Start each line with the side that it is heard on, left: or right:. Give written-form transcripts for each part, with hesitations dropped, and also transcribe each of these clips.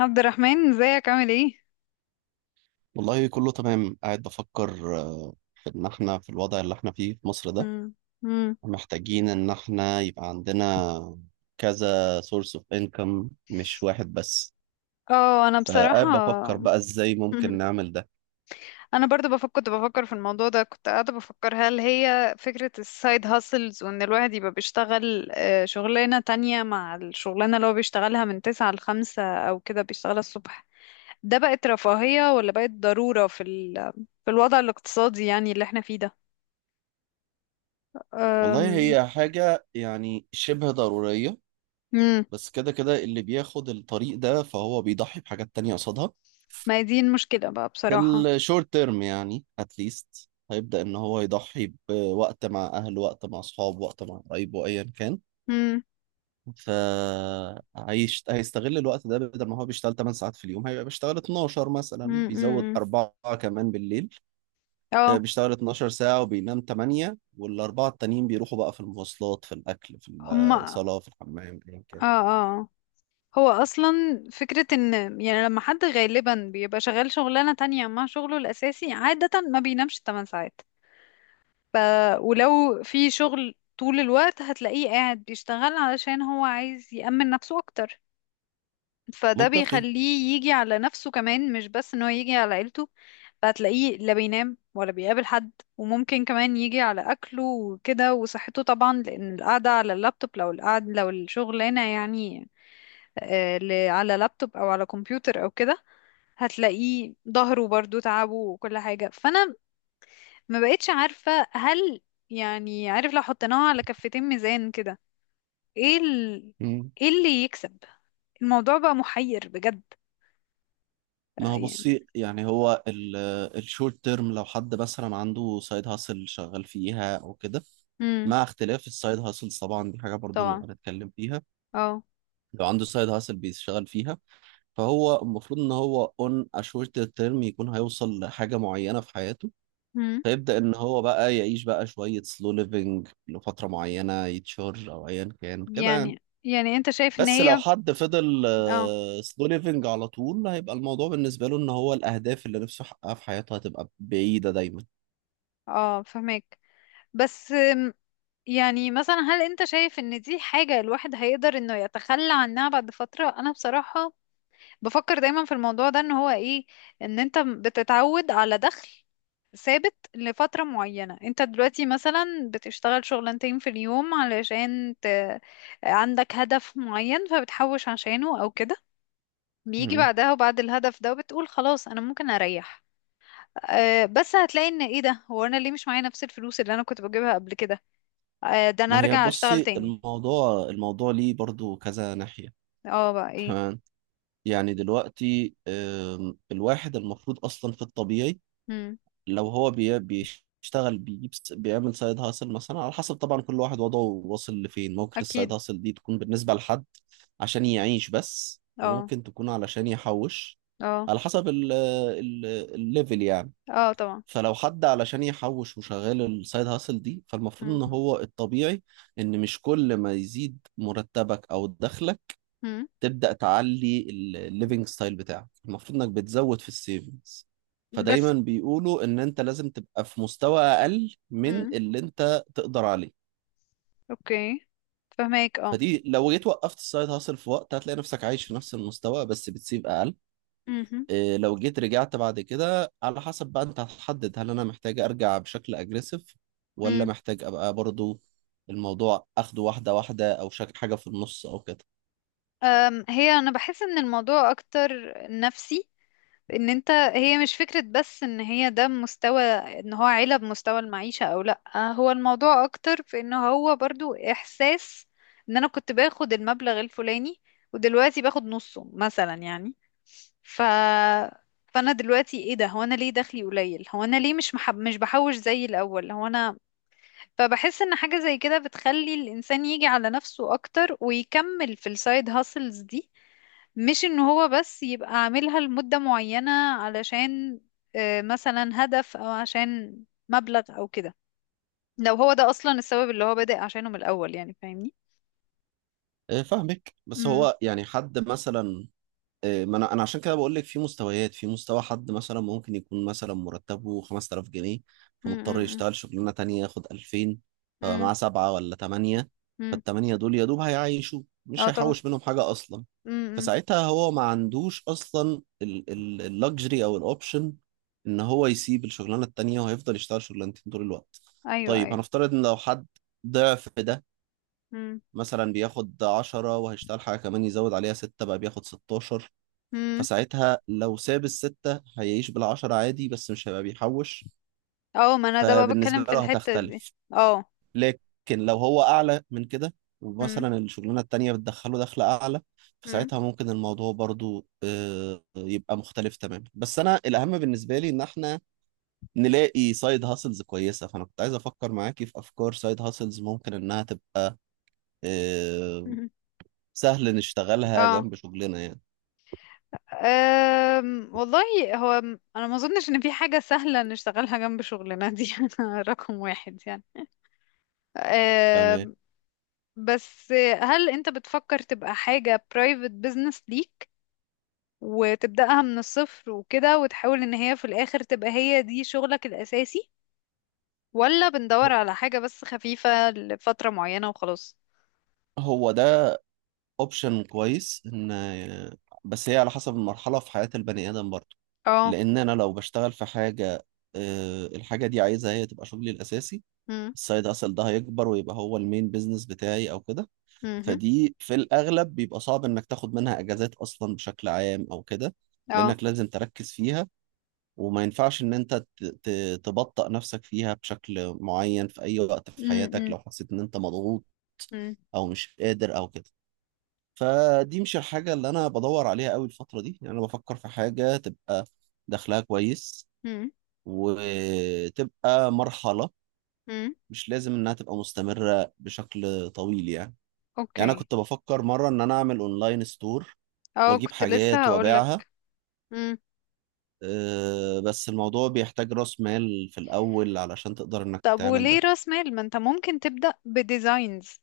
left: عبد الرحمن ازيك عامل ايه؟
right: والله كله تمام. قاعد بفكر في ان احنا في الوضع اللي احنا فيه في مصر ده،
left: مم. مم.
right: محتاجين ان احنا يبقى عندنا كذا سورس اوف انكم، مش واحد بس.
left: اه، انا بصراحة
right: فقاعد بفكر بقى ازاي ممكن
left: مهم.
right: نعمل ده.
left: انا برضو كنت بفكر في الموضوع ده، كنت قاعدة بفكر هل هي فكرة السايد هاسلز وان الواحد يبقى بيشتغل شغلانة تانية مع الشغلانة اللي هو بيشتغلها من تسعة لخمسة، او كده بيشتغلها الصبح. ده بقت رفاهية ولا بقت ضرورة في الوضع الاقتصادي يعني اللي احنا فيه ده.
right: والله
left: أم،
right: هي حاجة يعني شبه ضرورية.
left: مم.
right: بس كده كده اللي بياخد الطريق ده فهو بيضحي بحاجات تانية قصادها.
left: ما هي دي المشكلة بقى
right: في
left: بصراحة.
right: الشورت تيرم يعني اتليست هيبدأ ان هو يضحي بوقت مع اهله، وقت مع اصحابه، وقت مع قرايبه، ايا كان.
left: مم.
right: هيستغل الوقت ده. بدل ما هو بيشتغل 8 ساعات في اليوم هيبقى بيشتغل 12 مثلا،
left: مم. مم.
right: بيزود
left: مم.
right: أربعة كمان بالليل.
left: اه.
right: بيشتغل 12 ساعة وبينام 8، والأربعة التانيين بيروحوا بقى في المواصلات، في الأكل، في
left: هما.
right: الصلاة، في الحمام، أيا
left: اه،
right: كان.
left: اه. اه. هو اصلا فكرة ان، يعني لما حد غالبا بيبقى شغال شغلانة تانية مع شغله الاساسي عادة ما بينامش 8 ساعات. ف ولو في شغل طول الوقت هتلاقيه قاعد بيشتغل علشان هو عايز يأمن نفسه اكتر، فده
right: منطقي.
left: بيخليه يجي على نفسه كمان مش بس ان هو يجي على عيلته. فهتلاقيه لا بينام ولا بيقابل حد، وممكن كمان يجي على أكله وكده وصحته طبعا، لأن القعدة على اللابتوب لو الشغلانة يعني على لابتوب او على كمبيوتر او كده، هتلاقيه ظهره برضو تعبه وكل حاجة. فانا ما بقتش عارفة، هل يعني عارف لو حطيناها على كفتين ميزان كده ايه ال...
right: مم.
left: ايه اللي يكسب؟ الموضوع بقى محير بجد
right: ما
left: بقى
right: هو
left: يعني.
right: بصي، يعني هو الشورت تيرم لو حد مثلا عنده سايد هاسل شغال فيها او كده،
left: امم.
right: مع اختلاف السايد هاسلز طبعا دي حاجه برضو
left: طبعا.
right: نبقى نتكلم فيها.
left: اه.
right: لو عنده سايد هاسل بيشتغل فيها فهو المفروض ان هو اون اشورت تيرم يكون هيوصل لحاجه معينه في حياته،
left: امم.
right: فيبدا ان هو بقى يعيش بقى شويه سلو ليفنج لفتره معينه، يتشهر او ايا كان كده يعني.
left: يعني انت شايف ان
right: بس لو
left: هي.
right: حد فضل
left: اه.
right: سلو ليفنج على طول، هيبقى الموضوع بالنسبه له ان هو الاهداف اللي نفسه يحققها في حياته هتبقى بعيده دايما.
left: اه، فهمك. بس يعني مثلا هل انت شايف ان دي حاجة الواحد هيقدر انه يتخلى عنها بعد فترة؟ انا بصراحة بفكر دايما في الموضوع ده، ان هو ايه، ان انت بتتعود على دخل ثابت لفترة معينة. انت دلوقتي مثلا بتشتغل شغلانتين في اليوم عندك هدف معين فبتحوش عشانه او كده، بيجي
right: مم.
left: بعدها وبعد الهدف ده وبتقول خلاص انا ممكن اريح. أه، بس هتلاقي ان ايه، ده هو انا ليه مش معايا نفس الفلوس اللي انا كنت بجيبها قبل كده؟ أه، ده انا
right: ما هي
left: ارجع اشتغل
right: بصي،
left: تاني.
right: الموضوع ليه برضو كذا ناحيه.
left: اه بقى ايه.
right: تمام. يعني دلوقتي الواحد المفروض اصلا في الطبيعي،
left: مم.
right: لو هو بيشتغل بيعمل سايد هاسل مثلا، على حسب طبعا كل واحد وضعه، واصل لفين. ممكن السايد
left: اكيد.
right: هاسل دي تكون بالنسبة لحد عشان يعيش بس،
left: اه.
right: وممكن تكون علشان يحوش،
left: اه.
right: على حسب ال الليفل يعني.
left: اه طبعا.
right: فلو حد علشان يحوش وشغال السايد هاسل دي، فالمفروض
left: مم.
right: ان هو الطبيعي ان مش كل ما يزيد مرتبك او دخلك
left: مم.
right: تبدأ تعلي الليفنج ستايل بتاعك، المفروض انك بتزود في السيفنجز.
left: بس،
right: فدايما بيقولوا ان انت لازم تبقى في مستوى اقل من
left: امم،
right: اللي انت تقدر عليه.
left: اوكي، فهماك، اه.
right: فدي لو جيت وقفت السايد هاسل في وقت، هتلاقي نفسك عايش في نفس المستوى بس بتسيب اقل.
left: امم.
right: إيه لو جيت رجعت بعد كده، على حسب بقى انت هتحدد، هل انا محتاج ارجع بشكل اجريسيف، ولا
left: امم.
right: محتاج ابقى برضو الموضوع اخده واحدة واحدة، او شك حاجة في النص او كده.
left: هي انا بحس ان الموضوع اكتر نفسي، ان انت، هي مش فكرة بس ان هي ده مستوى، ان هو عيلة بمستوى المعيشة او لا، هو الموضوع اكتر في ان هو برضو احساس ان انا كنت باخد المبلغ الفلاني ودلوقتي باخد نصه مثلا يعني. ف فانا دلوقتي ايه، ده هو انا ليه دخلي قليل، هو انا ليه مش بحوش زي الاول هو انا. فبحس ان حاجة زي كده بتخلي الانسان يجي على نفسه اكتر ويكمل في السايد هاسلز دي، مش ان هو بس يبقى عاملها لمدة معينة علشان مثلا هدف او عشان مبلغ او كده، لو هو ده اصلا السبب اللي هو بادئ عشانه من الاول يعني، فاهمني.
right: إيه فاهمك، بس
left: امم.
right: هو يعني حد مثلا، إيه، ما انا عشان كده بقول لك، في مستويات. في مستوى حد مثلا ممكن يكون مثلا مرتبه 5000 جنيه، فمضطر
left: امم.
right: يشتغل شغلانه تانية ياخد 2000،
left: امم.
right: فمعاه سبعه ولا ثمانيه.
left: امم.
right: فالثمانيه دول يا دوب هيعيشوا، مش
left: اه طبعا.
right: هيحوش منهم حاجه اصلا.
left: امم.
right: فساعتها هو ما عندوش اصلا اللكجري او الاوبشن ان هو يسيب الشغلانه التانية، وهيفضل يشتغل شغلانتين طول الوقت.
left: ايوه،
right: طيب،
left: ايوه.
right: هنفترض ان لو حد ضعف ده،
left: امم.
right: مثلا بياخد 10 وهيشتغل حاجه كمان يزود عليها 6، بقى بياخد 16.
left: امم.
right: فساعتها لو ساب الستة هيعيش بالعشرة عادي، بس مش هيبقى بيحوش.
left: اه، ما انا ده بقى بتكلم
right: فبالنسبة
left: في
right: له
left: الحتة دي.
right: هتختلف.
left: اه.
right: لكن لو هو أعلى من كده،
left: امم.
right: ومثلا الشغلانة التانية بتدخله دخل أعلى،
left: امم.
right: فساعتها ممكن الموضوع برضو يبقى مختلف تماما. بس أنا الأهم بالنسبة لي إن إحنا نلاقي سايد هاسلز كويسة، فأنا كنت عايز أفكر معاكي في أفكار سايد هاسلز ممكن إنها تبقى آه، سهل نشتغلها
left: اه.
right: جنب شغلنا يعني.
left: والله هو انا ما اظنش ان في حاجه سهله نشتغلها جنب شغلنا دي رقم واحد يعني.
right: تمام.
left: أم بس، هل انت بتفكر تبقى حاجه private business ليك، وتبداها من الصفر وكده وتحاول ان هي في الاخر تبقى هي دي شغلك الاساسي؟ ولا بندور على حاجه بس خفيفه لفتره معينه وخلاص؟
right: هو ده اوبشن كويس، ان بس هي على حسب المرحله في حياه البني ادم برضه.
left: اه.
right: لان انا لو بشتغل في حاجه، الحاجه دي عايزها هي تبقى شغلي الاساسي،
left: امم.
right: السايد اصل ده هيكبر ويبقى هو المين بيزنس بتاعي او كده.
left: امم.
right: فدي في الاغلب بيبقى صعب انك تاخد منها اجازات اصلا بشكل عام او كده،
left: اه.
right: لانك لازم تركز فيها، وما ينفعش ان انت تبطأ نفسك فيها بشكل معين في اي وقت في حياتك
left: امم.
right: لو حسيت ان انت مضغوط
left: امم.
right: او مش قادر او كده. فدي مش الحاجة اللي أنا بدور عليها قوي الفترة دي. يعني أنا بفكر في حاجة تبقى دخلها كويس، وتبقى مرحلة،
left: امم.
right: مش لازم إنها تبقى مستمرة بشكل طويل يعني. يعني أنا
left: اوكي.
right: كنت بفكر مرة إن أنا أعمل أونلاين ستور،
left: اه
right: وأجيب
left: كنت لسه
right: حاجات وأبيعها.
left: هقولك.
right: بس الموضوع بيحتاج رأس مال في الأول علشان تقدر إنك
left: طب
right: تعمل
left: وليه
right: ده.
left: راس مال؟ ما انت ممكن تبدأ بديزاينز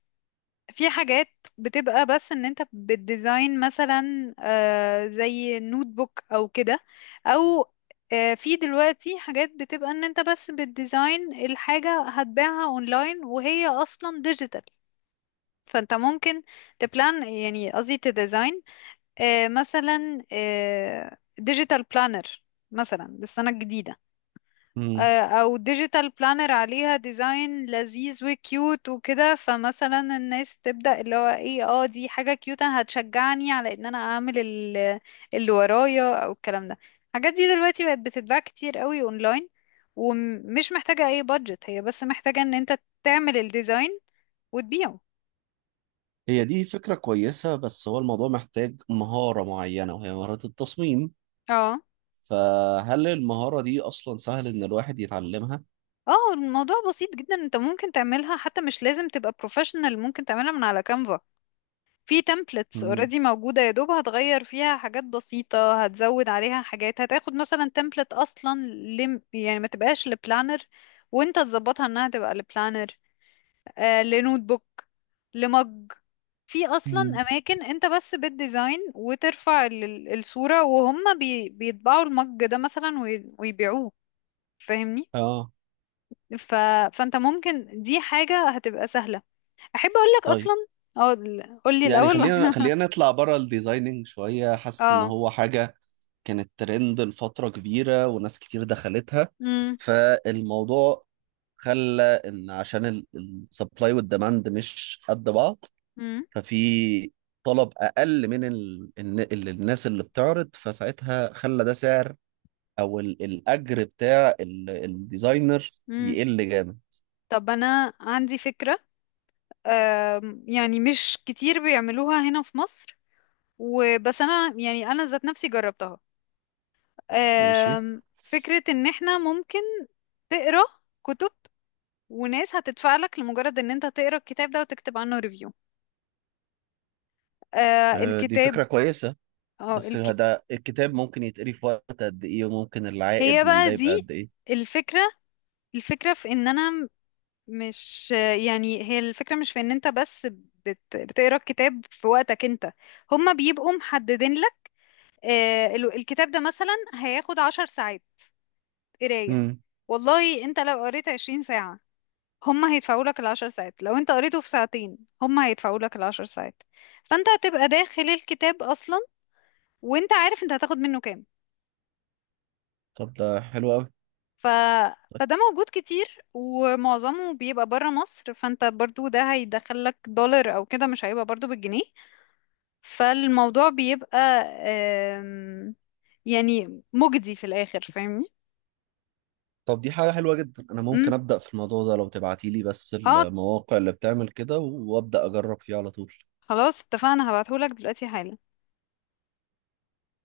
left: في حاجات بتبقى بس ان انت بتديزاين، مثلا زي نوت بوك او كده، او في دلوقتي حاجات بتبقى ان انت بس بتديزاين الحاجة، هتباعها اونلاين وهي اصلا ديجيتال. فانت ممكن تبلان، يعني قصدي تديزاين، آه مثلا آه ديجيتال بلانر مثلا للسنة الجديدة،
right: مم.
left: او ديجيتال بلانر عليها ديزاين لذيذ وكيوت وكده. فمثلا الناس تبدأ اللي هو ايه، دي حاجة كيوت انا هتشجعني على ان انا اعمل اللي ورايا او الكلام ده. الحاجات دي دلوقتي بقت بتتباع كتير قوي اونلاين ومش محتاجة اي بادجت، هي بس محتاجة ان انت تعمل الديزاين وتبيعه.
right: هي دي فكرة كويسة، بس هو الموضوع محتاج مهارة معينة وهي مهارة التصميم،
left: اه.
right: فهل المهارة دي أصلا سهل إن الواحد يتعلمها؟
left: اه، الموضوع بسيط جدا، انت ممكن تعملها حتى مش لازم تبقى بروفيشنال، ممكن تعملها من على كانفا. في تمبلتس
right: مم.
left: اوريدي موجودة، يا دوب هتغير فيها حاجات بسيطة هتزود عليها حاجات، هتاخد مثلا تمبلت اصلا لم، يعني ما تبقاش لبلانر وانت تظبطها انها تبقى لبلانر، لنوت بوك، لمج. في اصلا
right: مم.
left: اماكن انت بس بالديزاين وترفع الصورة، وهم بيطبعوا المج ده مثلا ويبيعوه. فاهمني.
right: اه.
left: ف... فانت ممكن، دي حاجة هتبقى سهلة، احب اقولك
right: طيب.
left: اصلا. اه قولي
right: يعني
left: الاول.
right: خلينا نطلع بره الديزايننج شوية. حاسس ان
left: اه.
right: هو حاجة كانت ترند لفترة كبيرة وناس كتير دخلتها،
left: امم.
right: فالموضوع خلى ان عشان السبلاي والديماند مش قد بعض، ففي طلب اقل من الناس اللي بتعرض، فساعتها خلى ده سعر او الاجر بتاع الديزاينر
left: مم.
right: يقل جامد.
left: طب انا عندي فكرة، يعني مش كتير بيعملوها هنا في مصر، وبس انا يعني انا ذات نفسي جربتها.
right: ماشي.
left: فكرة ان احنا ممكن تقرا كتب وناس هتدفع لك لمجرد ان انت تقرا الكتاب ده وتكتب عنه ريفيو،
right: دي
left: الكتاب.
right: فكرة كويسة،
left: اه
right: بس ده الكتاب ممكن يتقري في وقت قد ايه؟ وممكن
left: هي
right: العائد من
left: بقى
right: ده يبقى
left: دي
right: قد ايه؟
left: الفكرة. الفكرة في ان انا مش، يعني هي الفكرة مش في ان انت بس بتقرا الكتاب في وقتك انت، هما بيبقوا محددين، ال- الكتاب ده مثلا هياخد 10 ساعات قراية.
right: امم.
left: والله انت لو قريت 20 ساعة، هما هيدفعوا لك الـ10 ساعات، لو انت قريته في ساعتين هما هيدفعوا لك العشر ساعات. فانت هتبقى داخل الكتاب اصلا وانت عارف انت هتاخد منه كام.
right: طب ده حلو قوي.
left: ف... فده موجود كتير ومعظمه بيبقى برا مصر، فانت برضو ده هيدخل لك دولار او كده، مش هيبقى برضو بالجنيه. فالموضوع بيبقى آم، يعني مجدي في الاخر، فاهمني.
right: طب دي حاجة حلوة جدا، انا
left: مم.
right: ممكن ابدأ في الموضوع ده لو تبعتيلي بس
left: اه
right: المواقع اللي بتعمل كده، وابدأ اجرب فيه على طول
left: خلاص اتفقنا، هبعتهولك دلوقتي حالا.